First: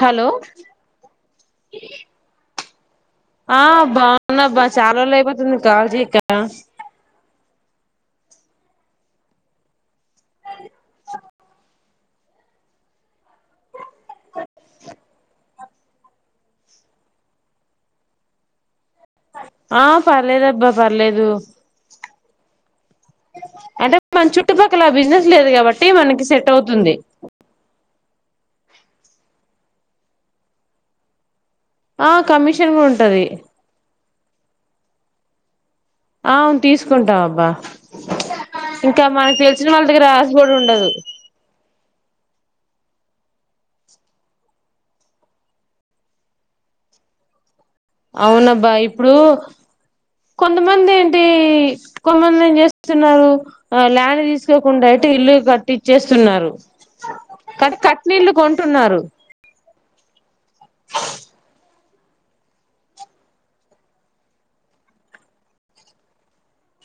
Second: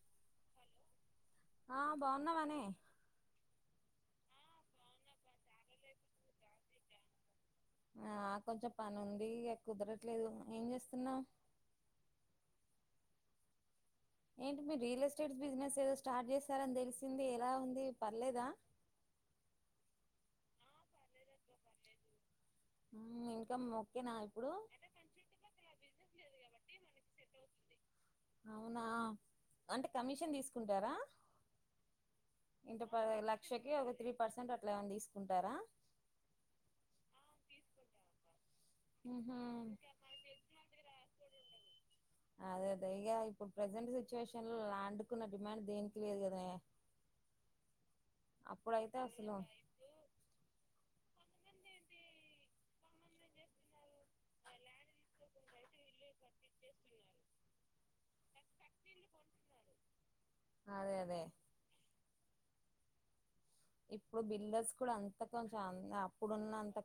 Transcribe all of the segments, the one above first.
hello ఆ బాగున్నామానే అవునా బా చాలా రోజులు అయిపోతుంది కాల్ చేయక ఆ కొంచెం పని ఉంది కుదర ట్లేదు ఏం చేస్తున్నావు ఏంటి మీరు రియల్ ఎస్టేట్ బిజినెస్ ఏదో స్టార్ట్ చేసారని తెలిసింది ఎలా ఉంది పర్లేదా ఆ పర్లేదబ్బా పర్లేదు ఇన్కమ్ అంటే ఓకేనా మన ఇప్పుడు చుట్టుపక్కల ఆ బిజినెస్ లేదు కాబట్టి మనకి సెట్ ట్ అవుతుంది అవునా అంటే కమిషన్ తీసుకుంటారా ఆ కమిషన్ ఇంత కూడా ప ఉంటది లక్షకి ఒక త్రీ పర్సెంట్ అట్లా ఏమైనా తీసుకుంటారా ఆ అవును తీసుకుంటావబ్బా ఇంకా ఉహు మనకి తెలిసిన వాళ్ళ దగ్గర రాస్బోర్డు ఉండదు అదే అద ఇగా ఇప్పుడు ప్రజెంట్ సిచ్యువేషన్ లో లాండ్కున్న డిమాండ్ దేనికి లేదు కదనే అవునబ్బా అప్పుడైతే ఇప్పుడు అసలు కొంతమంది ఏంటి కొమంది ఏం చేస్తున్నారు ల్యాండ్ తీసుకోకుండా అయితే ఇల్లు కట్టిచ్చేస్తున్నారు కట్ కట్నీళ్లు కొంటున్నారు అదే అదే ఇప్పుడు బిల్డర్స్ కూడా అంత కొంచెం అప్పుడున్నంత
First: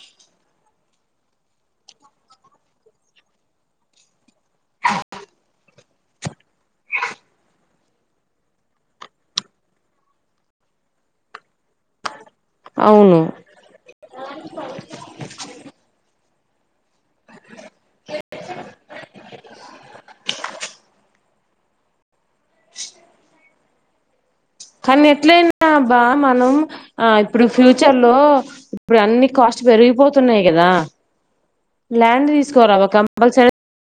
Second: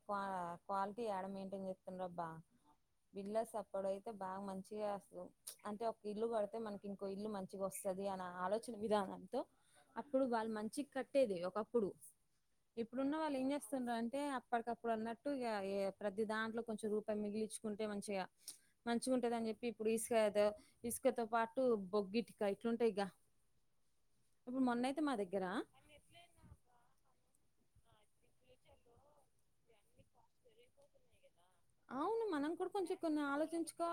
క్వాలిటీ ఎడ మెయింటైన్ చేస్తుండ్రబ్బా బిల్డర్స్ అప్పుడైతే బాగా మంచిగా అసలు అంటే ఇల్లు పడితే మనకి ఇంకో ఇల్లు మంచిగా వస్తది అన్న ఆలోచన విధానంతో అప్పుడు వాళ్ళు మంచి కట్టేది ఒక ఆప్పుడు ఇప్పుడున్న అవును వాళ్ళు ఏం చేస్తున్నారు అంటే అప్పటికప్పుడు అన్నట్టు ఇ ప్ర ది దాంట్లో కొంచెం రూపాయి మిగిలిచ్చుకుంటే మంచిగా మంచి ఉంటది అని చెప్పి ఇప్పుడు ఇసుక ఇసుకతో పాటు బొగ్గిటి కా ఇట్లుంటాయిగా కానీ ఎట్లయినా అబ్బా మనం ఆ ఇప్పుడు ఫ్యూచర్ లో ఇప్పుడు అన్ని కాస్ట్ పెరిగిపోతున్నాయి కదా అవును ల్యాండ్ మనం కూడా తీసుకోవరావ కొంచెం కొన్ని కబల్ ఆలోచించుకో